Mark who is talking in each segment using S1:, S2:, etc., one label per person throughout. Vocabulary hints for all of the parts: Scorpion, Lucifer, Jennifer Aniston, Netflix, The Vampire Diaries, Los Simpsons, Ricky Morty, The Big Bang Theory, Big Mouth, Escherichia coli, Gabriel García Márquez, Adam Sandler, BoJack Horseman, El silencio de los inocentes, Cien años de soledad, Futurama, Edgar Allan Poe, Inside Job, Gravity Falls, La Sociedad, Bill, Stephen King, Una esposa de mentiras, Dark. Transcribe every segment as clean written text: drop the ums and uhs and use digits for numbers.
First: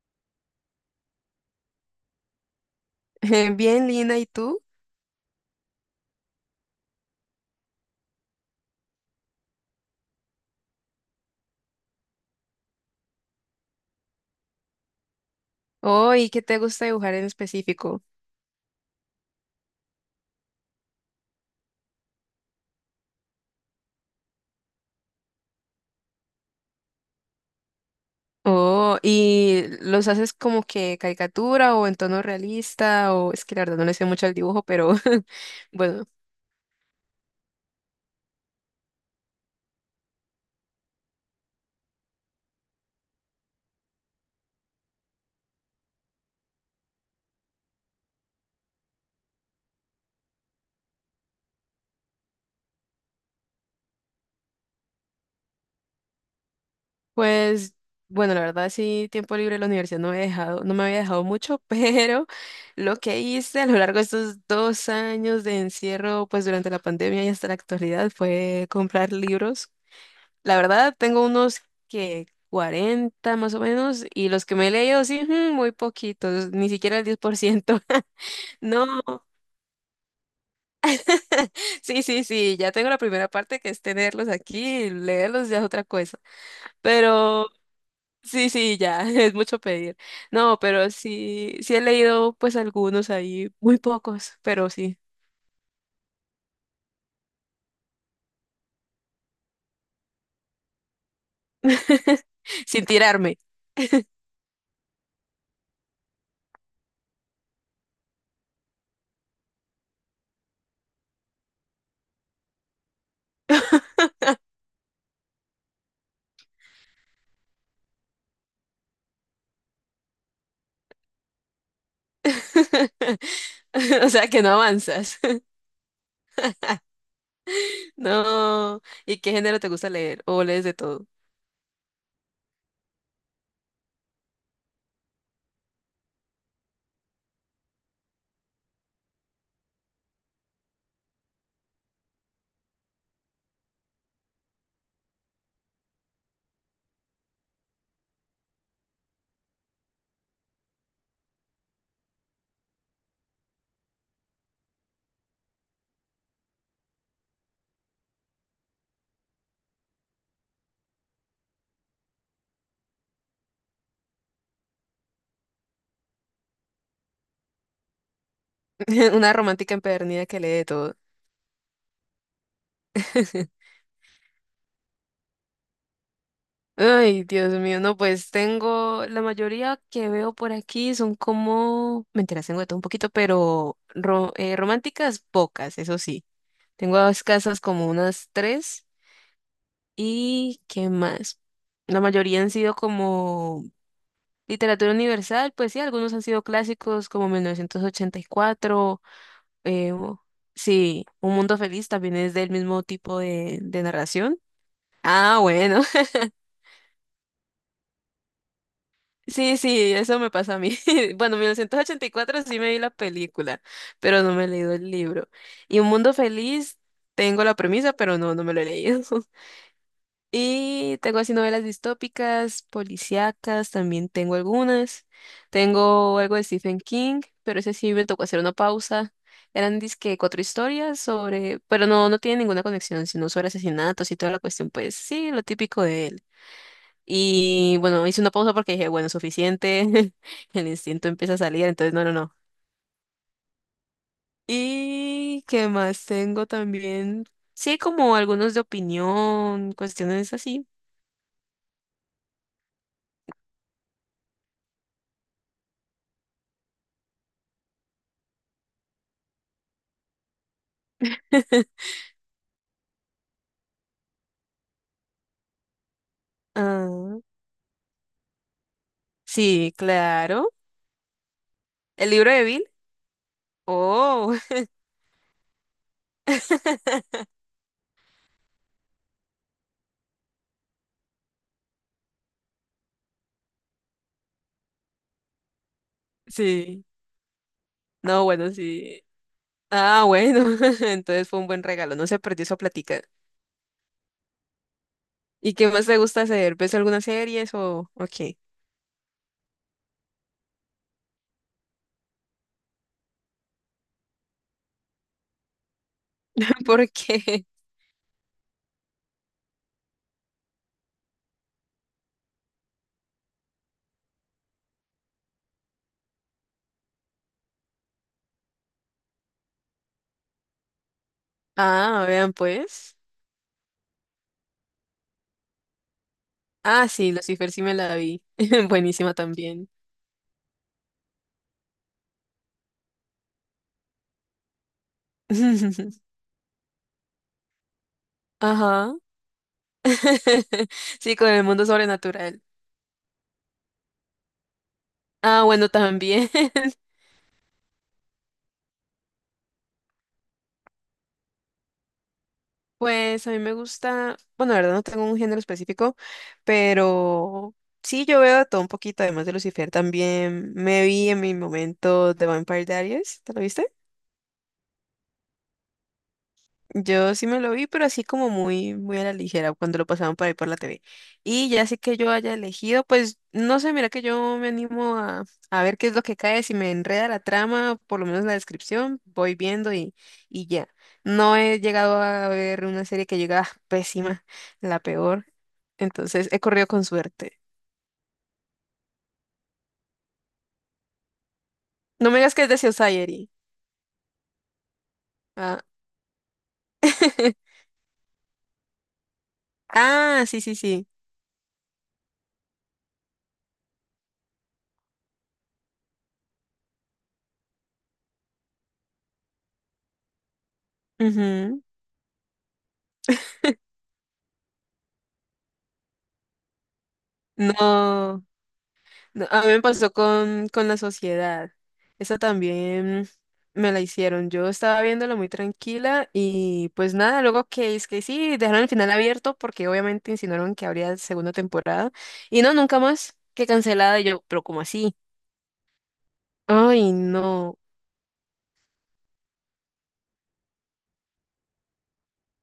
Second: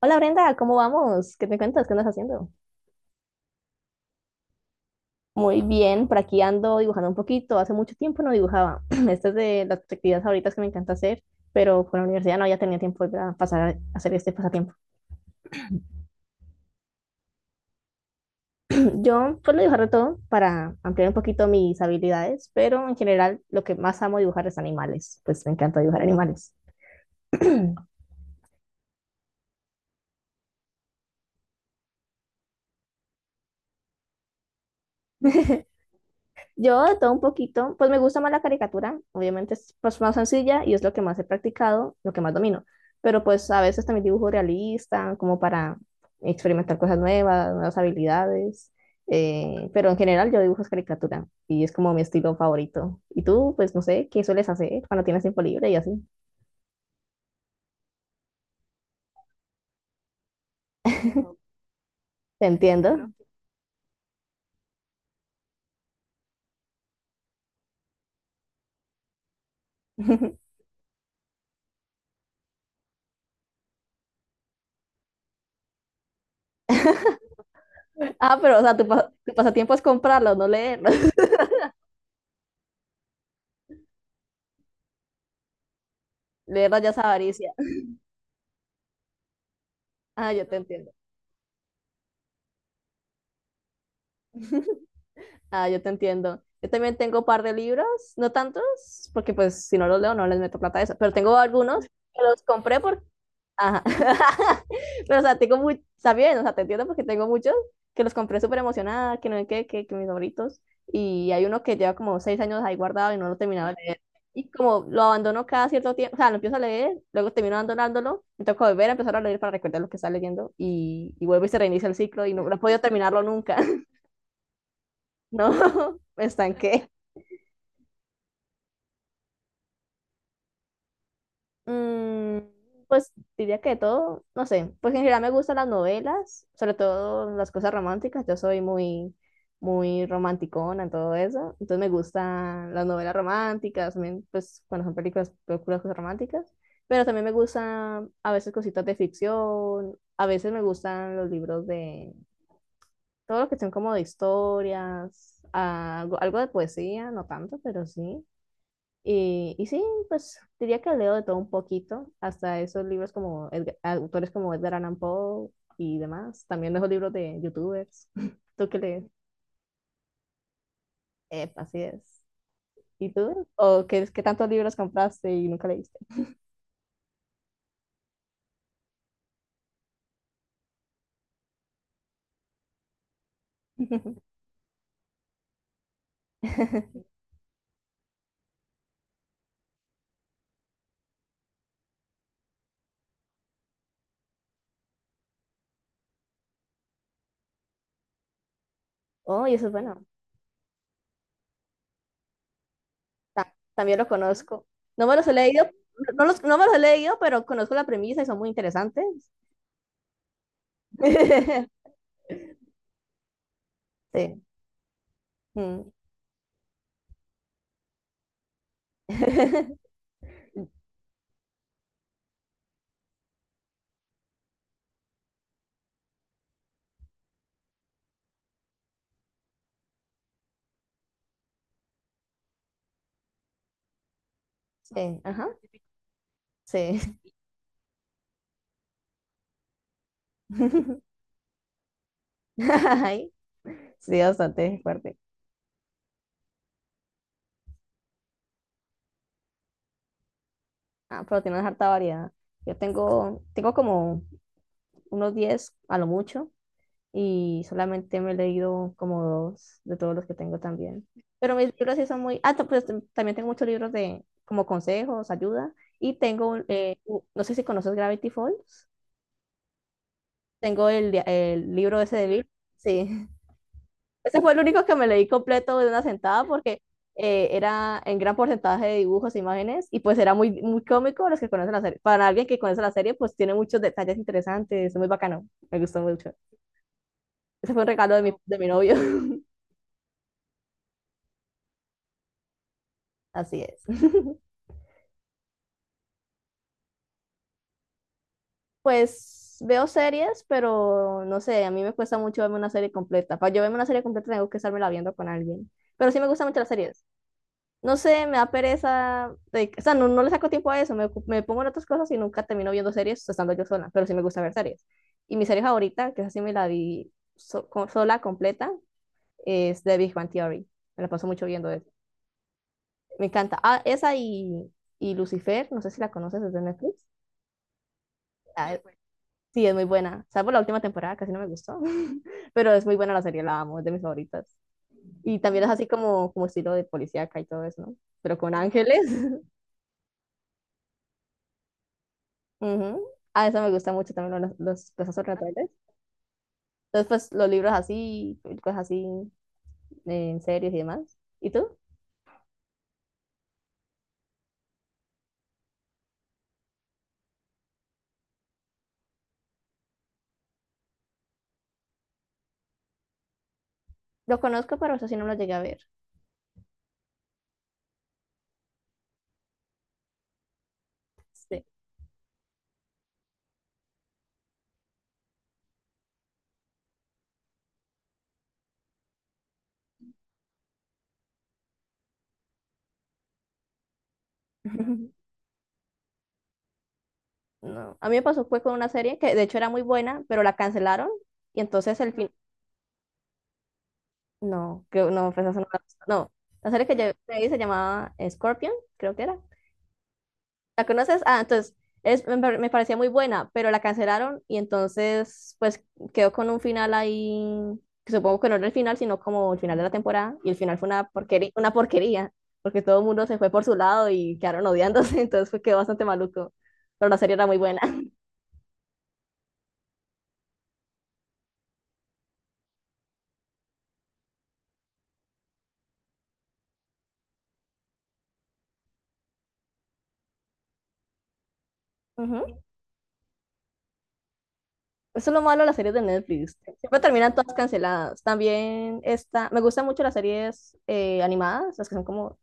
S1: Hola Brenda, ¿cómo vamos? ¿Qué me cuentas? ¿Qué andas haciendo?
S2: Bien, Lina, ¿y tú?
S1: Muy bien, por aquí ando dibujando un poquito. Hace mucho tiempo no dibujaba. Esta es de las actividades favoritas que me encanta hacer, pero por la universidad no había tenido tiempo para pasar a hacer este pasatiempo.
S2: Oh, ¿y qué te gusta dibujar en específico?
S1: Yo suelo dibujar de todo para ampliar un poquito mis habilidades, pero en general lo que más amo dibujar es animales. Pues me encanta dibujar animales.
S2: Oh, ¿y los haces como que caricatura o en tono realista? O es que la verdad no le sé mucho al dibujo, pero bueno,
S1: Yo de todo un poquito, pues me gusta más la caricatura, obviamente es pues, más sencilla y es lo que más he practicado, lo que más domino, pero pues a veces también dibujo realista, como para experimentar cosas nuevas, nuevas habilidades, pero en general yo dibujo es caricatura y es como mi estilo favorito. Y tú, pues no sé, ¿qué sueles hacer cuando tienes tiempo libre y así?
S2: pues bueno, la verdad sí, tiempo libre en la universidad no me había dejado mucho, pero
S1: Te
S2: lo
S1: entiendo.
S2: que hice a lo largo de estos 2 años de encierro, pues durante la pandemia y hasta la actualidad, fue comprar libros. La verdad, tengo unos que 40 más o menos, y los que me he leído, sí, ujú, muy poquitos, ni siquiera el 10 por ciento.
S1: Ah, pero o sea,
S2: No,
S1: tu pasatiempo es comprarlos, no leerlos.
S2: sí, sí, sí, ya tengo la primera parte que es tenerlos aquí, leerlos ya es otra cosa.
S1: Leerlos ya es
S2: Pero
S1: avaricia.
S2: sí, sí, ya, es mucho pedir.
S1: Ah, yo te
S2: No, pero
S1: entiendo.
S2: sí, sí he leído pues algunos ahí, muy pocos, pero sí.
S1: Ah, yo te entiendo. Yo también tengo un par de libros, no tantos, porque pues si no los leo no les meto plata a eso, pero tengo algunos que los compré
S2: Sin
S1: por...
S2: tirarme.
S1: Ajá. Pero o sea, tengo muy... Está bien, o sea, te entiendo porque tengo muchos que los compré súper emocionada, que no sé qué, que mis favoritos. Y hay uno que lleva como 6 años ahí guardado y no lo he terminado de leer. Y como lo abandono cada cierto tiempo, o sea, lo empiezo a leer, luego termino abandonándolo, me toca volver a empezar a leer para recordar lo que está leyendo y vuelvo y se reinicia el ciclo y no, no he podido terminarlo nunca,
S2: O sea que no avanzas.
S1: ¿no? Me estanqué.
S2: No. ¿Y qué género te gusta leer? ¿O lees de todo?
S1: Mm, pues diría que de todo, no sé, pues en general me gustan las novelas, sobre todo las cosas románticas, yo soy muy, muy romanticona en todo eso, entonces me gustan las novelas románticas, también, pues cuando son películas, películas cosas románticas, pero también me gustan a veces cositas de ficción, a veces me gustan los libros de todo lo que son como de historias, algo, algo de poesía, no tanto, pero sí. Y sí, pues diría que leo de todo un poquito, hasta esos libros como autores como Edgar Allan Poe y demás. También dejo libros de youtubers. ¿Tú qué lees?
S2: Una romántica empedernida que lee de todo.
S1: Epa, así es. ¿Y tú? ¿O qué, tantos libros compraste y nunca leíste?
S2: Ay, Dios mío, no, pues tengo, la mayoría que veo por aquí son como, mentiras, tengo de todo un poquito, pero románticas pocas, eso sí. Tengo escasas como unas tres y ¿qué más? La mayoría han sido como literatura universal, pues sí, algunos han sido clásicos como 1984,
S1: Oh, y eso es
S2: eh,
S1: bueno.
S2: o- sí, Un Mundo Feliz también es del mismo tipo de de
S1: También lo
S2: narración.
S1: conozco. No me los he
S2: Ah,
S1: leído,
S2: bueno.
S1: no, no los, no me los he leído, pero conozco la premisa y son muy interesantes.
S2: Sí, sí, eso me pasa a mí. Bueno, mil novecientos ochenta y cuatro sí me vi la película, pero no
S1: Sí.
S2: me he leído el libro. Y Un
S1: Mm.
S2: Mundo Feliz, tengo la premisa, pero no, no me lo he leído. Y tengo así novelas distópicas, policíacas, también tengo algunas. Tengo algo de Stephen King, pero ese sí me tocó hacer una pausa. Eran dizque 4 historias sobre, pero no, no tiene ninguna conexión, sino sobre asesinatos y toda la cuestión, pues
S1: Sí,
S2: sí, lo
S1: ajá.
S2: típico de él.
S1: Sí.
S2: Y bueno, hice una pausa porque dije, bueno, suficiente. El instinto empieza a salir, entonces no, no, no.
S1: Ay, sí, bastante fuerte.
S2: ¿Y qué más tengo también? Sí, como algunos de opinión, cuestiones así.
S1: Ah, pero tienes harta variedad. Yo tengo como unos 10 a lo mucho y solamente me he leído como dos de todos los que tengo también. Pero mis libros sí son muy... Ah, también tengo muchos libros de como consejos, ayuda. Y tengo, un,
S2: Ah,
S1: no sé si conoces Gravity Falls.
S2: sí, claro.
S1: Tengo el, el libro
S2: ¿El
S1: ese de
S2: libro de
S1: Bill.
S2: Bill?
S1: Sí.
S2: Oh,
S1: Ese fue el único que me leí completo de una sentada porque era en gran porcentaje de dibujos e imágenes y pues era muy, muy cómico los que conocen la serie. Para alguien que conoce la serie, pues tiene muchos detalles interesantes, es muy bacano, me gustó mucho.
S2: sí.
S1: Ese fue un regalo
S2: No, bueno,
S1: de mi novio.
S2: sí. Ah, bueno. Entonces fue un buen regalo. No se perdió esa plática.
S1: Así es.
S2: ¿Y qué más te gusta hacer? ¿Ves algunas series o qué?
S1: Pues veo series, pero no sé, a mí me cuesta mucho verme una serie completa. Para yo verme una serie completa tengo que estármela viendo con alguien. Pero sí me gustan mucho las
S2: ¿Por
S1: series.
S2: qué?
S1: No sé, me da pereza, de- o sea, no, no le saco tiempo a eso, me pongo en otras cosas y nunca termino viendo series estando yo sola, pero sí me gusta ver series. Y mi serie favorita, que es así me la vi sola, completa, es The Big Bang Theory. Me la paso mucho viendo eso.
S2: Ah, vean pues.
S1: Me encanta. Ah, esa y Lucifer, no sé si la conoces desde
S2: Ah,
S1: Netflix.
S2: sí, Lucifer sí me la vi.
S1: Bueno.
S2: Buenísima
S1: Sí,
S2: también.
S1: es muy buena. Salvo la última temporada, casi no me gustó, pero es muy buena la serie, la amo, es de mis favoritas. Y también es así como, como estilo de policíaca y todo eso, ¿no? Pero con sí,
S2: Ajá.
S1: ángeles.
S2: Sí, con el mundo sobrenatural.
S1: Ujú. Ah, eso me gusta mucho también, los
S2: Ah, bueno,
S1: sobrenaturales.
S2: también.
S1: Entonces, pues los libros así, cosas así, en series y demás. ¿Y tú?
S2: Pues a mí me gusta, bueno, la verdad no tengo un género específico, pero sí, yo veo de todo un poquito, además de Lucifer, también me vi en mi momento The Vampire Diaries, ¿te lo viste?
S1: Lo conozco, pero eso sí no lo llegué a ver.
S2: Yo sí me lo vi, pero así como muy, muy a la ligera cuando lo pasaban por ahí por la TV. Y
S1: Sí.
S2: ya sé que yo haya elegido, pues no sé, mira que yo me animo a ver qué es lo que cae, si me enreda la trama, por lo menos la descripción, voy viendo y ya. No he llegado a ver una serie que llega ah, pésima, la peor, entonces he corrido con suerte.
S1: No. A mí me pasó fue con una serie que de hecho era muy buena, pero la cancelaron y entonces
S2: No
S1: el
S2: me
S1: fin...
S2: digas que es de Society.
S1: No, creo, no, pues, esa
S2: Ah,
S1: no, no. La serie que yo me vi se llamaba Scorpion, creo que era.
S2: ah, sí, sí,
S1: ¿La
S2: sí.
S1: conoces? Ah, entonces es, me parecía muy buena, pero la cancelaron y entonces pues quedó con un final ahí, que supongo que no era el final, sino como el final de la temporada y el final fue
S2: Ujú.
S1: una porquería, porque todo el mundo se fue por su lado y quedaron odiándose, entonces fue, quedó bastante maluco, pero la serie era muy buena.
S2: No. No, a mí me pasó con La Sociedad. Esa también me la hicieron. Yo estaba viéndola muy tranquila y pues nada, luego que es que sí, dejaron el final abierto porque obviamente insinuaron que habría segunda temporada. Y no,
S1: Ujú.
S2: nunca más, que cancelada. Y yo, pero ¿cómo así?
S1: Eso es lo malo de las series de Netflix,
S2: Ay,
S1: siempre terminan todas
S2: no.
S1: canceladas. También esta, me gustan mucho las series animadas, las que son como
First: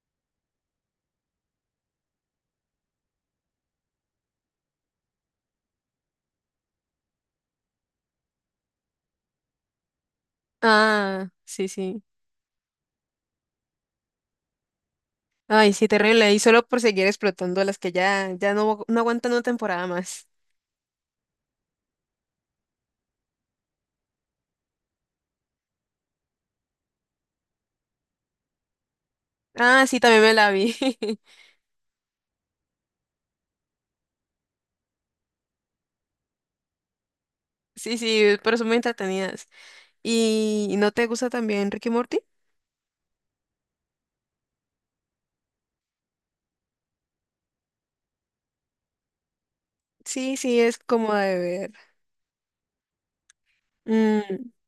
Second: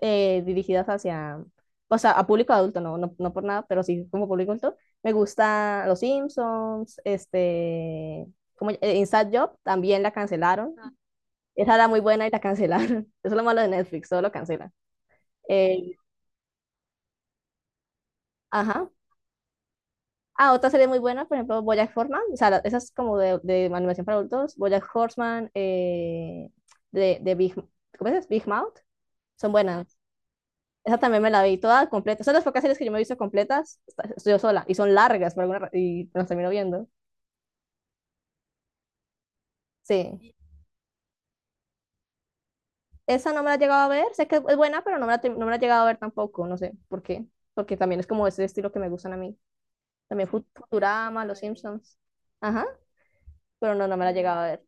S1: dirigidas hacia, o sea, a público adulto, no, no, no por nada, pero sí como público adulto. Me gusta Los Simpsons, este, como Inside Job, también la cancelaron. Ah.
S2: Ah, sí,
S1: Esa era muy
S2: sí.
S1: buena y la cancelaron. Eso es lo malo de Netflix, todo lo cancelan.
S2: Ay,
S1: Eh,
S2: sí, terrible. Y solo por seguir explotando a las que ya, ya no,
S1: ajá.
S2: no aguantan una temporada más.
S1: Ah, otra serie muy buena, por ejemplo, BoJack Horseman, o sea, esa es como de animación para adultos, BoJack Horseman, de Big, ¿cómo es? Big Mouth, son
S2: Ah,
S1: buenas.
S2: sí, también me la vi.
S1: Esa también me la vi toda completa. Son las pocas series que yo me he visto completas, estoy yo sola, y son largas por alguna y me las termino viendo.
S2: Sí, sí, pero son muy entretenidas.
S1: Sí.
S2: ¿Y no te gusta también Ricky Morty?
S1: Esa no me la he llegado a ver, sé que es buena, pero no me la, no me la he llegado a ver tampoco, no sé por qué, porque también es como ese estilo que me gustan a mí. También
S2: Sí, sí, es como
S1: Futurama, Los
S2: de ver.
S1: Simpsons. Ajá, pero no, no me la he llegado a
S2: Mm,
S1: ver.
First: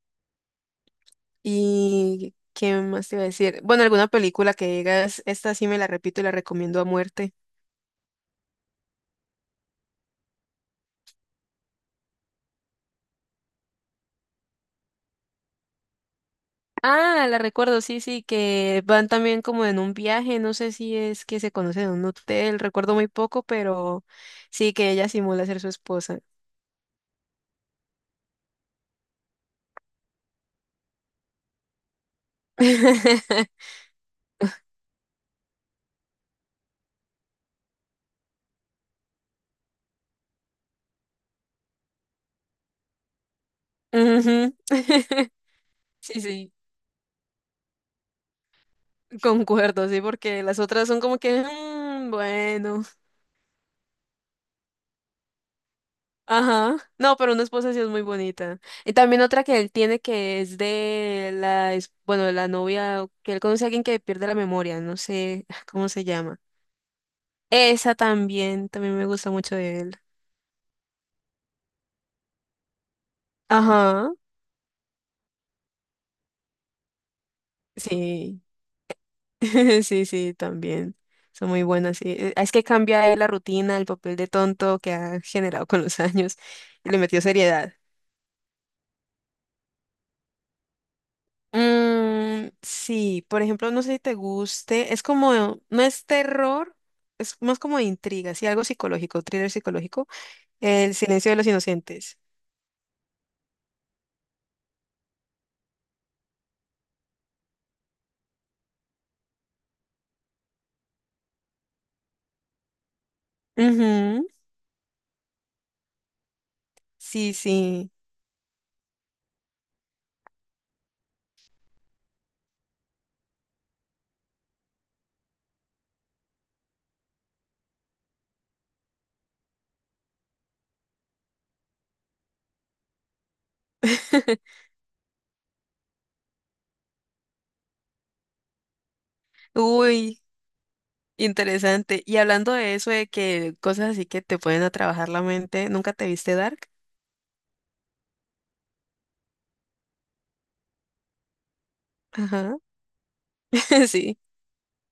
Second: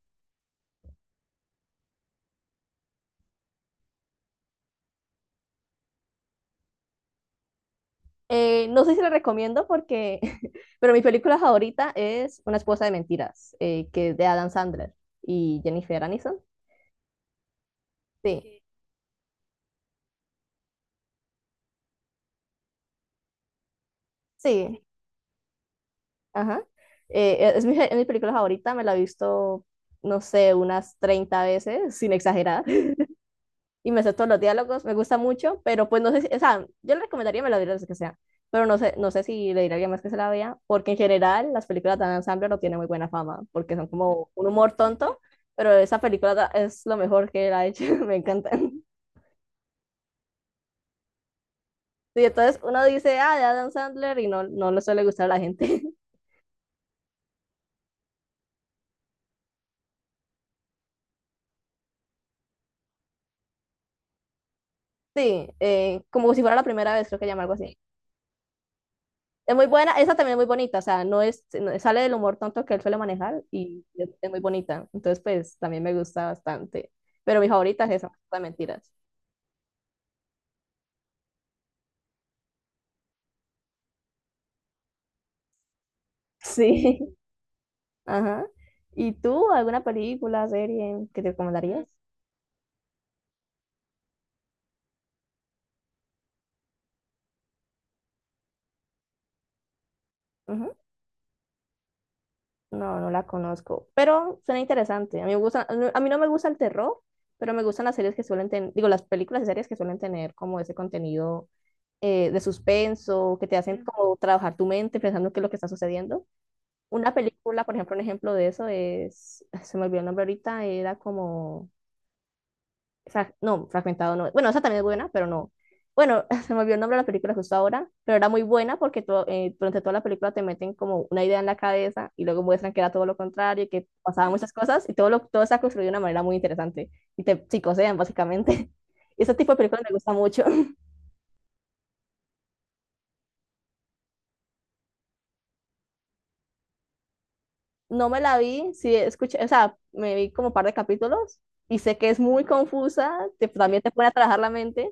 S2: ¿Y qué más te iba a decir? Bueno, alguna película que digas, esta sí me la repito y la recomiendo a muerte.
S1: No sé si la recomiendo porque, pero mi película favorita es Una esposa de mentiras, que es de Adam Sandler y Jennifer Aniston.
S2: Ah, la recuerdo, sí, sí,
S1: Sí,
S2: que van también como en un viaje, no sé si es que se conocen en un hotel, recuerdo muy poco, pero sí
S1: sí,
S2: que ella simula ser su esposa.
S1: ajá. Es mi película favorita, me la he visto, no sé, unas 30 veces, sin exagerar, y me sé todos los diálogos, me gusta mucho, pero pues no sé, si- o sea, yo le recomendaría me la viera las que sea, pero no sé, no sé si le diría a alguien más que se la vea, porque en general las películas de Adam Sandler no tienen muy buena fama, porque son como un
S2: Ujú.
S1: humor tonto, pero esa
S2: Sí,
S1: película
S2: sí,
S1: es lo mejor que él ha hecho, me encanta.
S2: concuerdo, sí, porque las otras son como que, "Mm,
S1: Sí, entonces
S2: bueno".
S1: uno dice, ah, de Adam Sandler, y no, no le suele gustar a la gente.
S2: Ajá. No, pero una esposa sí es muy bonita. Y también otra que él tiene que es de la, es- bueno, de la novia, que él conoce a alguien que pierde la memoria, no sé
S1: Sí,
S2: cómo se
S1: como si
S2: llama.
S1: fuera la primera vez, creo que llama algo así.
S2: Esa también, también me gusta mucho
S1: Es muy
S2: de él.
S1: buena, esa también es muy bonita, o sea, no es, sale del humor tonto que él suele manejar y
S2: Ajá.
S1: es muy bonita. Entonces, pues también me gusta bastante. Pero mi favorita es esa, las
S2: Sí,
S1: mentiras.
S2: sí, sí, también. Son muy buenas, sí. Es que cambia ahí la rutina, el papel de tonto que ha generado con los años
S1: Sí,
S2: y le metió seriedad.
S1: ajá. ¿Y tú, alguna película, serie que te recomendarías?
S2: Sí, por ejemplo, no sé si te guste, es como, no es terror, es más como de intriga, sí, algo psicológico, thriller psicológico,
S1: Ujú.
S2: El silencio de los inocentes.
S1: No, no la conozco, pero suena interesante. A mí me gusta, a mí no me gusta el terror, pero me gustan las series que suelen tener, digo, las películas y series que suelen tener como ese contenido de suspenso, que te hacen como
S2: Ujú,
S1: trabajar tu mente pensando qué es lo que está sucediendo. Una
S2: sí,
S1: película, por
S2: sí.
S1: ejemplo, un ejemplo de eso es, se me olvidó el nombre ahorita, era como, no, fragmentado no, bueno, esa también es buena, pero no. Bueno, se me olvidó el nombre de la película justo ahora, pero era muy buena porque durante toda la película te meten como una idea en la cabeza y luego muestran que era todo lo contrario, que pasaban muchas cosas y todo, lo, todo está construido de una manera muy interesante y te psicosean básicamente. Y ese tipo de películas me gusta
S2: Uy,
S1: mucho.
S2: interesante. Y hablando de eso, de que cosas así que te pueden a trabajar la mente, ¿nunca te viste Dark?
S1: No me la vi, sí escuché, o sea, me vi como un par de capítulos y sé que es muy
S2: Ajá,
S1: confusa, también te pone a
S2: sí.
S1: trabajar la mente,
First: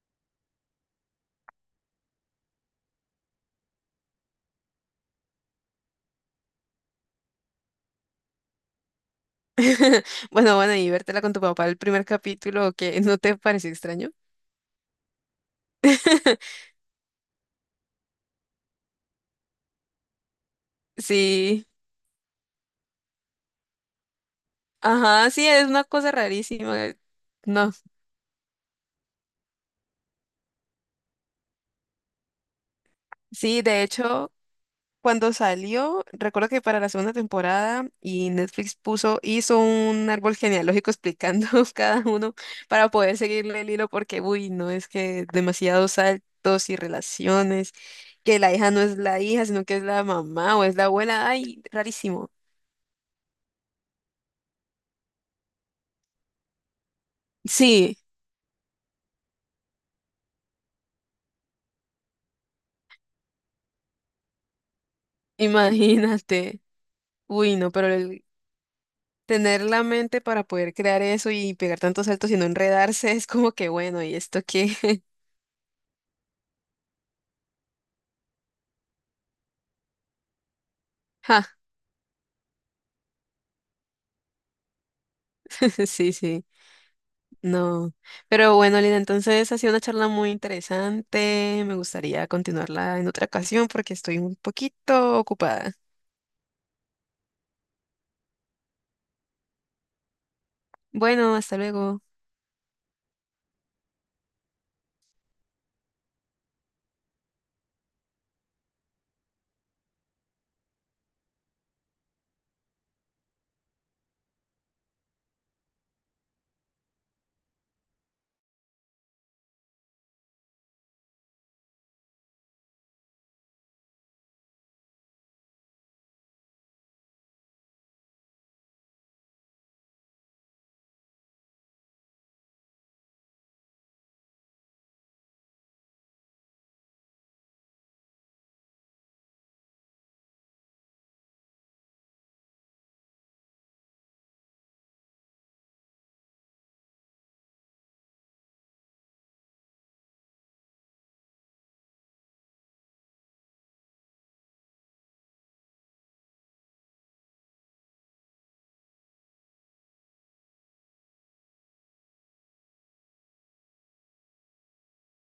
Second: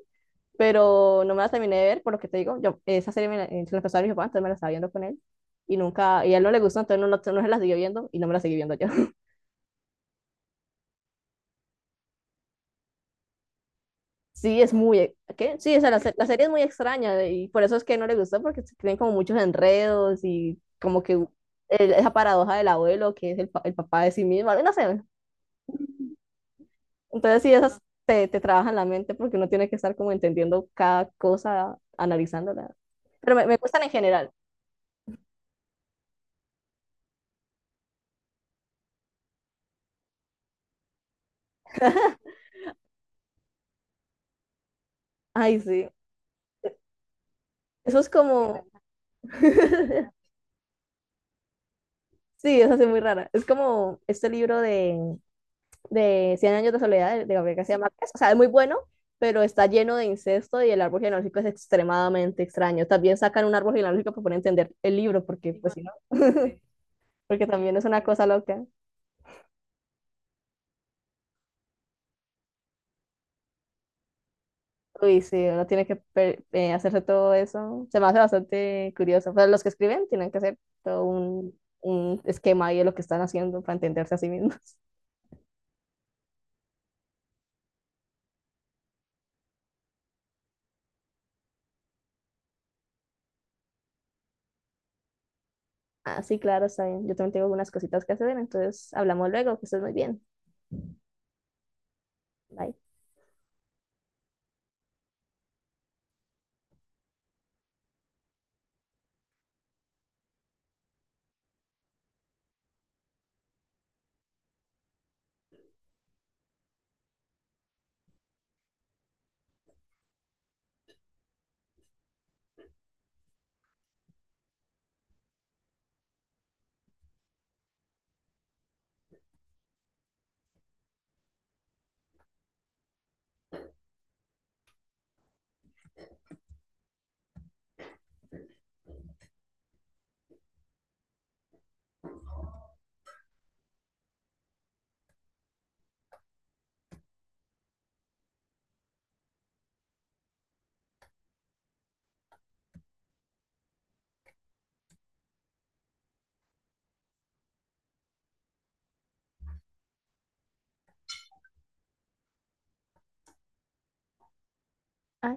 S1: pero no me la terminé de ver, por lo que te digo, yo, esa serie me la, se la empezó a ver mi papá, entonces me la estaba viendo con él, y nunca, y a él no le gustó, entonces no, no, no se la siguió viendo, y no me la seguí viendo yo.
S2: Bueno, bueno, y vértela con tu papá el primer capítulo, que no te pareció extraño.
S1: Sí, es muy, e, ¿qué? Sí, o sea, la, la serie es muy extraña, y por eso es que no le gustó, porque tienen como muchos enredos, y como que
S2: Sí.
S1: esa paradoja del abuelo, que es el, el papá de sí mismo, no sé,
S2: Ajá, sí, es una cosa rarísima.
S1: entonces sí,
S2: No,
S1: esas te, te trabajan la mente, porque uno tiene que estar como entendiendo cada cosa, analizándola, pero me
S2: sí,
S1: gustan
S2: de
S1: en general,
S2: hecho, cuando salió, recuerdo que para la segunda temporada y Netflix puso, hizo un árbol genealógico explicando cada uno para poder seguirle el hilo porque, uy, no es que
S1: ay, sí,
S2: demasiados saltos y relaciones,
S1: eso es
S2: que la
S1: como...
S2: hija no es la hija, sino que es la mamá o es la abuela, ay, rarísimo.
S1: Sí, es así muy rara. Es como este libro de Cien años de soledad de Gabriel García
S2: Sí,
S1: Márquez. O sea, es muy bueno, pero está lleno de incesto y el árbol genealógico es extremadamente extraño. También sacan un árbol genealógico para poder entender el libro, porque pues si no,
S2: imagínate.
S1: porque
S2: Uy, no,
S1: también es
S2: pero
S1: una
S2: el-
S1: cosa loca.
S2: tener la mente para poder crear eso y pegar tantos saltos y no enredarse es como que bueno, ¿y esto qué?
S1: Uy, sí, uno tiene que hacerse todo eso. Se me hace bastante curioso. Pero los que escriben tienen que hacer todo
S2: Ja,
S1: un esquema ahí de lo que están haciendo para entenderse a sí mismos.
S2: sí, sí, no. Pero bueno, Lina, entonces ha sido una charla muy interesante. Me gustaría continuarla en otra ocasión porque estoy un poquito ocupada.
S1: Ah, sí, claro, está bien. Yo también tengo algunas cositas que hacer, entonces hablamos luego, que estés muy bien.
S2: Bueno, hasta luego.
S1: Bye. Ah,